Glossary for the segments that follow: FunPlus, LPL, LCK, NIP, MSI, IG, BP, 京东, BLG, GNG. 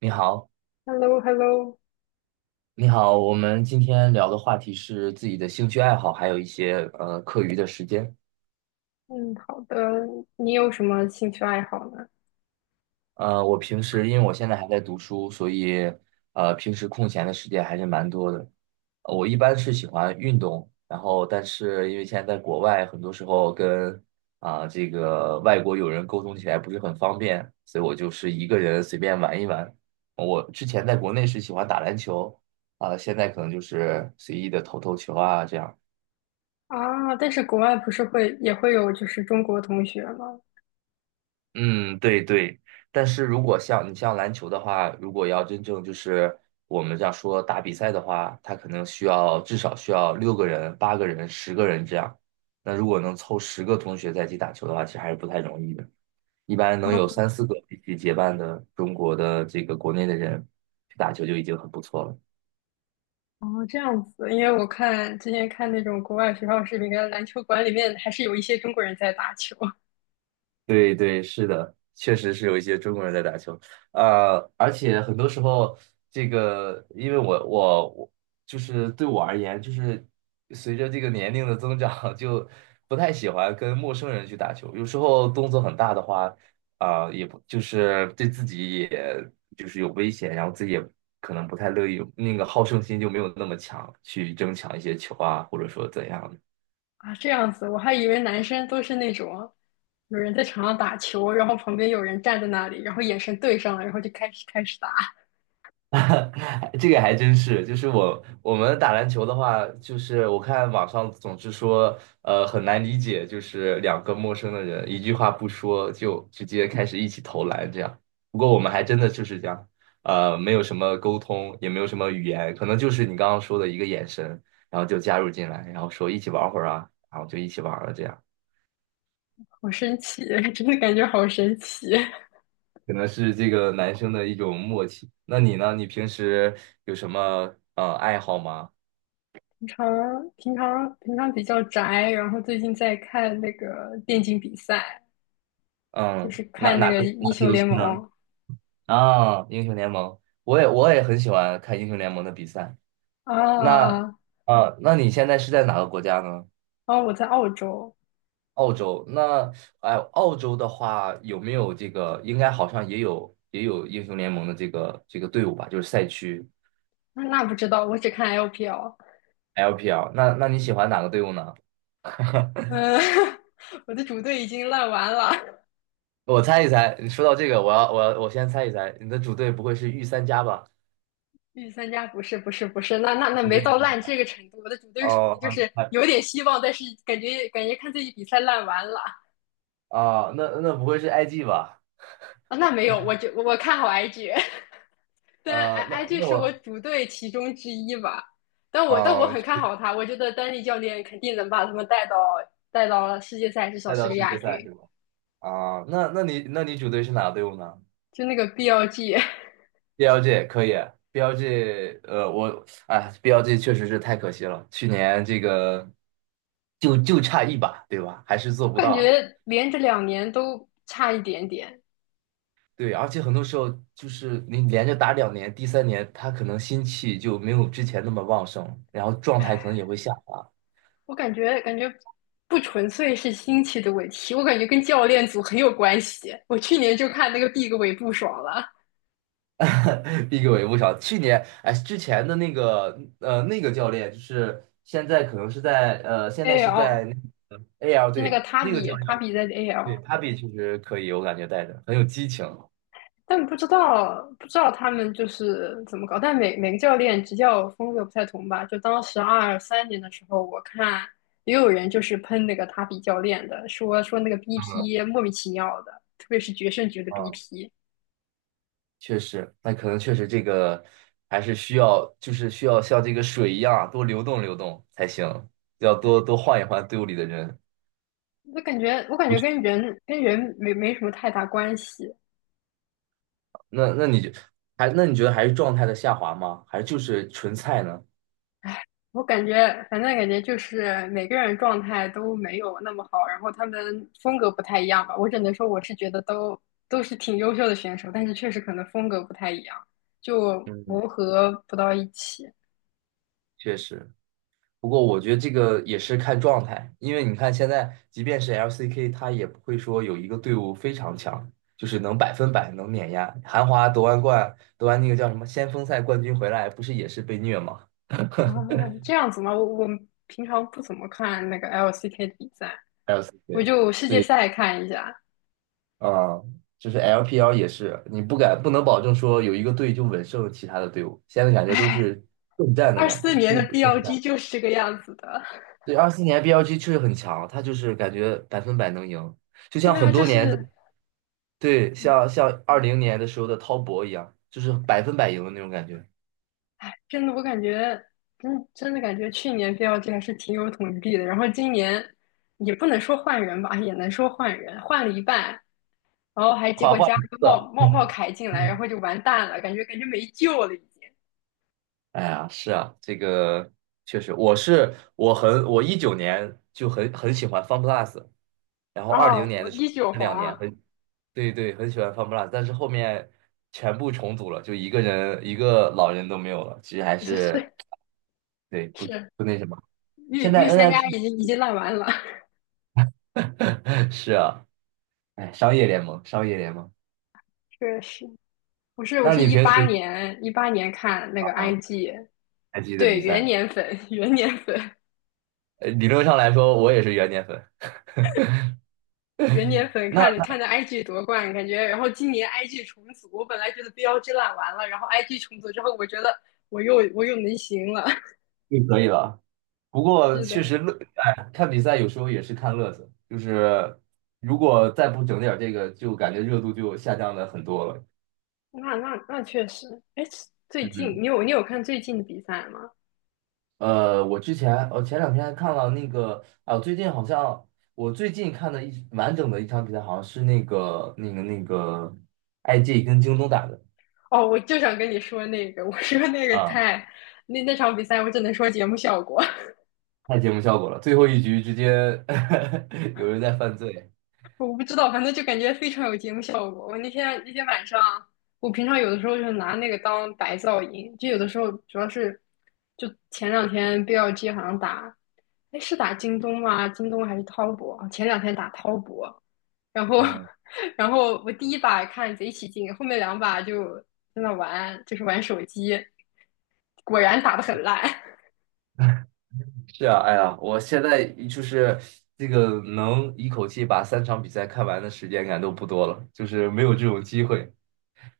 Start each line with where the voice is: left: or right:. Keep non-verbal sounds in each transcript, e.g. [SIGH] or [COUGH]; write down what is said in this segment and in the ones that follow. right: 你好，
left: h e l l o h e l l o
right: 你好，我们今天聊的话题是自己的兴趣爱好，还有一些课余的时间。
left: 嗯，好的。你有什么兴趣爱好呢？
right: 我平时因为我现在还在读书，所以平时空闲的时间还是蛮多的。我一般是喜欢运动，然后但是因为现在在国外，很多时候跟这个外国友人沟通起来不是很方便，所以我就是一个人随便玩一玩。我之前在国内是喜欢打篮球，现在可能就是随意的投投球啊这样。
left: 啊，但是国外不是会也会有就是中国同学吗？
right: 嗯，对对，但是如果像篮球的话，如果要真正就是我们这样说打比赛的话，它可能至少需要6个人、8个人、10个人这样。那如果能凑10个同学在一起打球的话，其实还是不太容易的。一般能
left: 啊，
right: 有三四个一起结伴的中国的这个国内的人去打球就已经很不错了。
left: 哦，这样子，因为我看之前看那种国外学校视频，跟篮球馆里面还是有一些中国人在打球。 [LAUGHS]
right: 对对，是的，确实是有一些中国人在打球，而且很多时候，这个因为我就是对我而言，就是随着这个年龄的增长，[LAUGHS] 就不太喜欢跟陌生人去打球。有时候动作很大的话，也不就是对自己也就是有危险，然后自己也可能不太乐意，那个好胜心就没有那么强，去争抢一些球啊，或者说怎样的。
left: 啊，这样子，我还以为男生都是那种有人在场上打球，然后旁边有人站在那里，然后眼神对上了，然后就开始打。
right: [LAUGHS] 这个还真是，就是我们打篮球的话，就是我看网上总是说，很难理解，就是两个陌生的人一句话不说就直接开始一起投篮这样。不过我们还真的就是这样，没有什么沟通，也没有什么语言，可能就是你刚刚说的一个眼神，然后就加入进来，然后说一起玩会儿啊，然后就一起玩了这样。
left: 好神奇，[LAUGHS] 真的感觉好神奇。
right: 可能是这个男生的一种默契。那你呢？你平时有什么爱好吗？
left: 平常比较宅，然后最近在看那个电竞比赛，就
right: 嗯，
left: 是看那个英
right: 哪个
left: 雄
right: 游戏
left: 联
right: 呢？
left: 盟。
right: 啊，英雄联盟，我也很喜欢看英雄联盟的比赛。那
left: 啊哦，
right: 那你现在是在哪个国家呢？
left: 啊我在澳洲。
right: 澳洲。那澳洲的话有没有这个？应该好像也有英雄联盟的这个队伍吧，就是赛区
left: 那不知道，我只看 LPL。
right: LPL。那你喜欢哪个队伍呢？
left: 嗯，[LAUGHS] 我的主队已经烂完了。
right: 我猜一猜，你说到这个，我先猜一猜，你的主队不会是御三家吧？
left: 御三家不是不是不是，那
right: 不是
left: 没
right: 御
left: 到
right: 三
left: 烂这
right: 家
left: 个程度，我的主队属于
right: 哦，
left: 就
right: 还
left: 是
right: 还
left: 有点希望，但是感觉看自己比赛烂完了。
right: 啊，那那不会是 IG 吧？
left: 啊，那没有，我看好 IG。但
right: 那
left: IG
right: 那
left: 是我
right: 我
left: 主队其中之一吧，但我很
right: 就
left: 看好他，我觉得丹尼教练肯定能把他们带到世界赛，至少
right: 带
left: 是
right: 到
left: 个
right: 世
left: 亚
right: 界赛
left: 军。
right: 是吧？啊，那你主队是哪个队伍呢
left: 就那个 BLG，
right: ？BLG 可以，BLG 我BLG 确实是太可惜了，去年这个就差一把，对吧？还是做
left: 我 [LAUGHS]
right: 不到
left: 感
right: 啊。
left: 觉连着2年都差一点点。
right: 对，而且很多时候就是你连着打两年，第3年他可能心气就没有之前那么旺盛，然后状态可能也
left: 唉，
right: 会下滑。
left: 我感觉不纯粹是心气的问题，我感觉跟教练组很有关系。我去年就看那个 Big 尾不爽了
right: [LAUGHS] 逼我也不少。去年，哎，之前的那个，那个教练，就是现在可能是在，现在是在
left: ，AL
right: 那 AL
left: 就那个
right: 队
left: 塔
right: 那个教
left: 比
right: 练
left: 塔
right: 我
left: 比
right: 觉
left: 在
right: 得，对
left: AL，
right: p a p i 确实可以，我感觉带着很有激情。
left: 但不知道他们就是怎么搞，但每个教练执教风格不太同吧。就当时二三年的时候，我看也有人就是喷那个塔比教练的，说那个
right: 嗯
left: BP 莫名其妙的，特别是决胜局的
right: 嗯，
left: BP。
right: 确实，那可能确实这个还是需要，就是需要像这个水一样啊多流动流动才行，要多多换一换队伍里的人。
left: 我感觉我感
right: 不
left: 觉
right: 是，
left: 跟人没什么太大关系。
right: 那那你就那你觉得还是状态的下滑吗？还是就是纯菜呢？
left: 我感觉，反正感觉就是每个人状态都没有那么好，然后他们风格不太一样吧。我只能说，我是觉得都是挺优秀的选手，但是确实可能风格不太一样，就
right: 嗯，
left: 磨合不到一起啊。
right: 确实。不过我觉得这个也是看状态，因为你看现在，即便是 LCK，他也不会说有一个队伍非常强，就是能百分百能碾压。韩华夺完冠，夺完那个叫什么先锋赛冠军回来，不是也是被虐吗
left: 这样子吗？我平常不怎么看那个 LCK 的比赛，我
right: ？LCK，
left: 就世界
right: 对，
left: 赛看一下。
right: 啊、就是 LPL 也是，你不能保证说有一个队就稳胜其他的队伍，现在感觉都是混战的
left: 二
right: 感觉，
left: 四年
right: 都
left: 的
right: 虎混战。
left: BLG 就是这个样子的，
right: 对，24年 BLG 确实很强，他就是感觉百分百能赢，就
left: [LAUGHS]
right: 像
left: 对啊，
right: 很
left: 就
right: 多年。
left: 是。
right: 对，像二零年的时候的滔搏一样，就是百分百赢的那种感觉，
left: 真的，我感觉真的感觉去年 BLG 还是挺有统治力的，然后今年也不能说换人吧，也能说换人，换了一半，然后还结
right: 夸
left: 果
right: 夸
left: 加了
right: 一
left: 个
right: 个，
left: 茂凯进来，然
right: 嗯，
left: 后就完蛋了，感觉没救了已经。
right: 哎呀，是啊，这个确实，我19年就很喜欢 FunPlus，然后二
left: 啊，
right: 零年
left: 我
right: 的时候
left: 一九
right: 这两年
left: 黄，
right: 很对对很喜欢 FunPlus，但是后面全部重组了，就一个人一个老人都没有了，其实还
left: [LAUGHS] 是
right: 是
left: 是
right: 对不
left: 是，
right: 不那什么。
left: 御
right: 现在
left: 御三家
right: NIP
left: 已经烂完了。
right: [LAUGHS] 是啊，哎，商业联盟商业联盟，
left: [LAUGHS] 确实。我是我
right: 那
left: 是
right: 你
left: 一
right: 平
left: 八
right: 时
left: 年一八年看那个
right: 啊
left: IG，
right: 还记得
left: 对
right: 比
left: 元
right: 赛？
left: 年粉元年粉，
right: 理论上来说，我也是元年粉 [LAUGHS]，
left: 元年粉看
right: 那
left: 看着 IG 夺冠。感觉然后今年 IG 重组，我本来觉得 BLG 烂完了，然后 IG 重组之后，我觉得我又能行了。[LAUGHS]
right: 就可以了。不过
left: 是
right: 确
left: 的。
right: 实乐，哎，看比赛有时候也是看乐子，就是如果再不整点儿这个，就感觉热度就下降的很多了。
left: 那确实。哎，最近
right: 嗯，
left: 你有看最近的比赛吗？
right: 我前两天还看了那个啊，最近好像我最近看的一完整的一场比赛，好像是那个 IG 跟京东打的
left: 哦，我就想跟你说那个，我说那个
right: 啊，
left: 太那场比赛，我只能说节目效果。
right: 太节目效果了，最后一局直接 [LAUGHS] 有人在犯罪。
left: 我不知道，反正就感觉非常有节目效果。我那天晚上，我平常有的时候就拿那个当白噪音，就有的时候主要是，就前两天 BLG 好像打，哎是打京东吗？京东还是滔博？前两天打滔博，然后
right: 嗯
left: [LAUGHS] 然后我第一把看贼起劲，后面两把就在那玩，就是玩手机，果然打得很烂。
right: 是啊，哎呀，我现在就是这个能一口气把3场比赛看完的时间感都不多了，就是没有这种机会，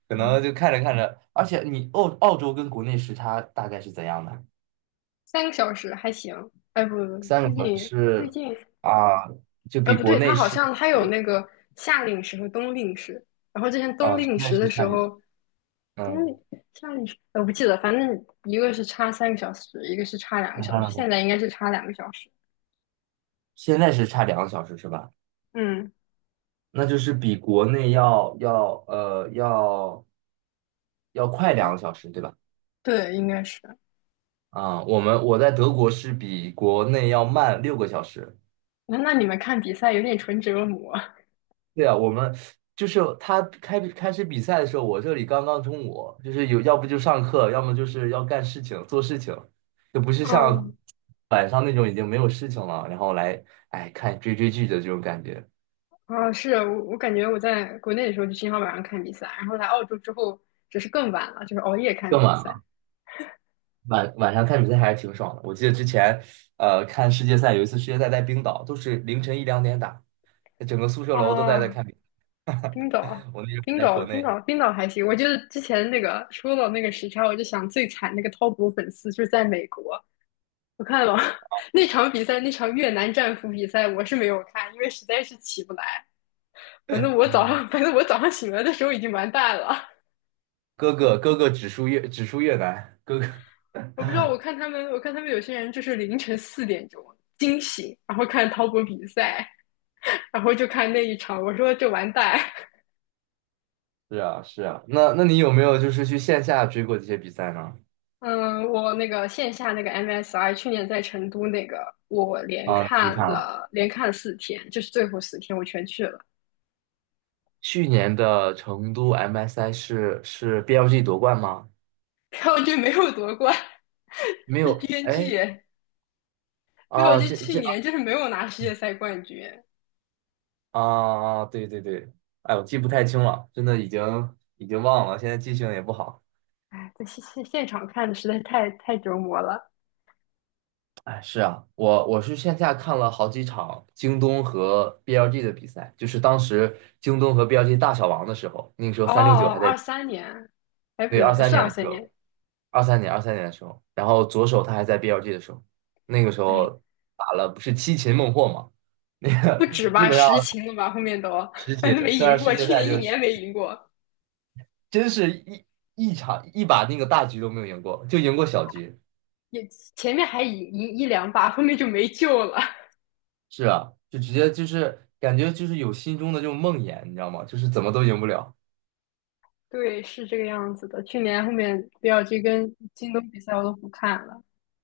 right: 可能就看着看着，而且你澳洲跟国内时差大概是怎样的？
left: [LAUGHS] 三个小时还行。哎不，
right: 三
left: 最
right: 个小时
left: 近最
right: 是
left: 近
right: 啊，就比
left: 不
right: 国
left: 对，它
right: 内
left: 好
right: 是
left: 像它有那个夏令时和冬令时。然后之前冬
right: 啊，现
left: 令
right: 在
left: 时的
right: 是差
left: 时
right: 两，
left: 候，冬
right: 嗯，
left: 令夏令时，我不记得，反正一个是差三个小时，一个是差两个
right: 看
left: 小时，
right: 看吧
left: 现在应该是差两个小时。
right: 现在是差两个小时是吧？
left: 嗯，
right: 那就是比国内要要快两
left: 哦，
right: 个小时对吧？
left: 对，应该是。
right: 啊，我在德国是比国内要慢6个小时。
left: 那你们看比赛有点纯折磨。
right: 对啊，我们就是他开始比赛的时候，我这里刚刚中午，就是有要不就上课，要么就是要干事情做事情，就不是像
left: 嗯，
right: 晚上那种已经没有事情了，然后来哎看追剧的这种感觉，
left: [LAUGHS] 啊，是啊我感觉我在国内的时候就经常晚上看比赛，然后来澳洲之后只是更晚了，就是熬夜看
right: 更
left: 比
right: 晚
left: 赛。
right: 了。晚上看比赛还是挺爽的。我记得之前看世界赛，有一次世界赛在冰岛，都是凌晨一两点打，整个宿舍楼都在
left: 啊，
right: 看比赛。[LAUGHS]
left: 冰岛啊，
right: 我那时候
left: 冰
right: 还在
left: 岛，
right: 国
left: 冰
right: 内，
left: 岛，冰岛还行。我觉得之前那个说到那个时差，我就想最惨那个滔搏粉丝就是在美国。我看了 [LAUGHS] 那场比赛，那场越南战俘比赛，我是没有看，因为实在是起不来。反正我早上，[LAUGHS] 反正我早上醒来的时候已经完蛋了。
right: 哥哥只输越南，哥哥。
left: 我不知道，我看他们有些人就是凌晨4点钟惊醒，然后看滔搏比赛，[LAUGHS] 然后就看那一场，我说这完蛋。
right: 是啊，是啊，那你有没有就是去线下追过这些比赛呢？
left: 嗯，我那个线下那个 MSI 去年在成都那个，我连
right: 啊，你去
left: 看
right: 看了，
left: 了连看了四天，就是最后四天我全去了，
right: 去年的成都 MSI 是 BLG 夺冠吗？
left: 然后就没有夺冠，[LAUGHS]
right: 没
left: 是
right: 有，
left: GNG。
right: 哎，
left: 耶，没有
right: 啊，
left: 就
right: 这
left: 去
right: 这
left: 年就是没有拿世界赛冠军。
right: 啊，对对对，哎，我记不太清了，真的已经忘了，现在记性也不好。
left: 哎，在现场看的实在太折磨了。
right: 哎，是啊，我是线下看了好几场京东和 BLG 的比赛，就是当时京东和 BLG 大小王的时候，那个时候
left: 哦
right: 三六九
left: 哦，
right: 还在。
left: 二三年，哎不
right: 对，二
left: 对，
right: 三
left: 是
right: 年
left: 二
right: 的时
left: 三年。
right: 候，二三年的时候，然后左手他还在 BLG 的时候，那个时
left: 哎
right: 候打了不是七擒孟获嘛，那
left: [LAUGHS] 不
right: 个
left: 止
right: 基
left: 吧，
right: 本上
left: 实情了吧，后面都
right: 十
left: 反正
right: 擒，
left: 没
right: 虽然
left: 赢
right: 世
left: 过，
right: 界
left: 去
right: 赛
left: 年一
right: 就是
left: 年没赢过，
right: 真是一场那个大局都没有赢过，就赢过小局，
left: 也前面还赢一两把，后面就没救了。
right: 是啊，就直接就是感觉就是有心中的这种梦魇，你知道吗？就是怎么都赢不了。
left: 对，是这个样子的。去年后面比尔这跟京东比赛我都不看了，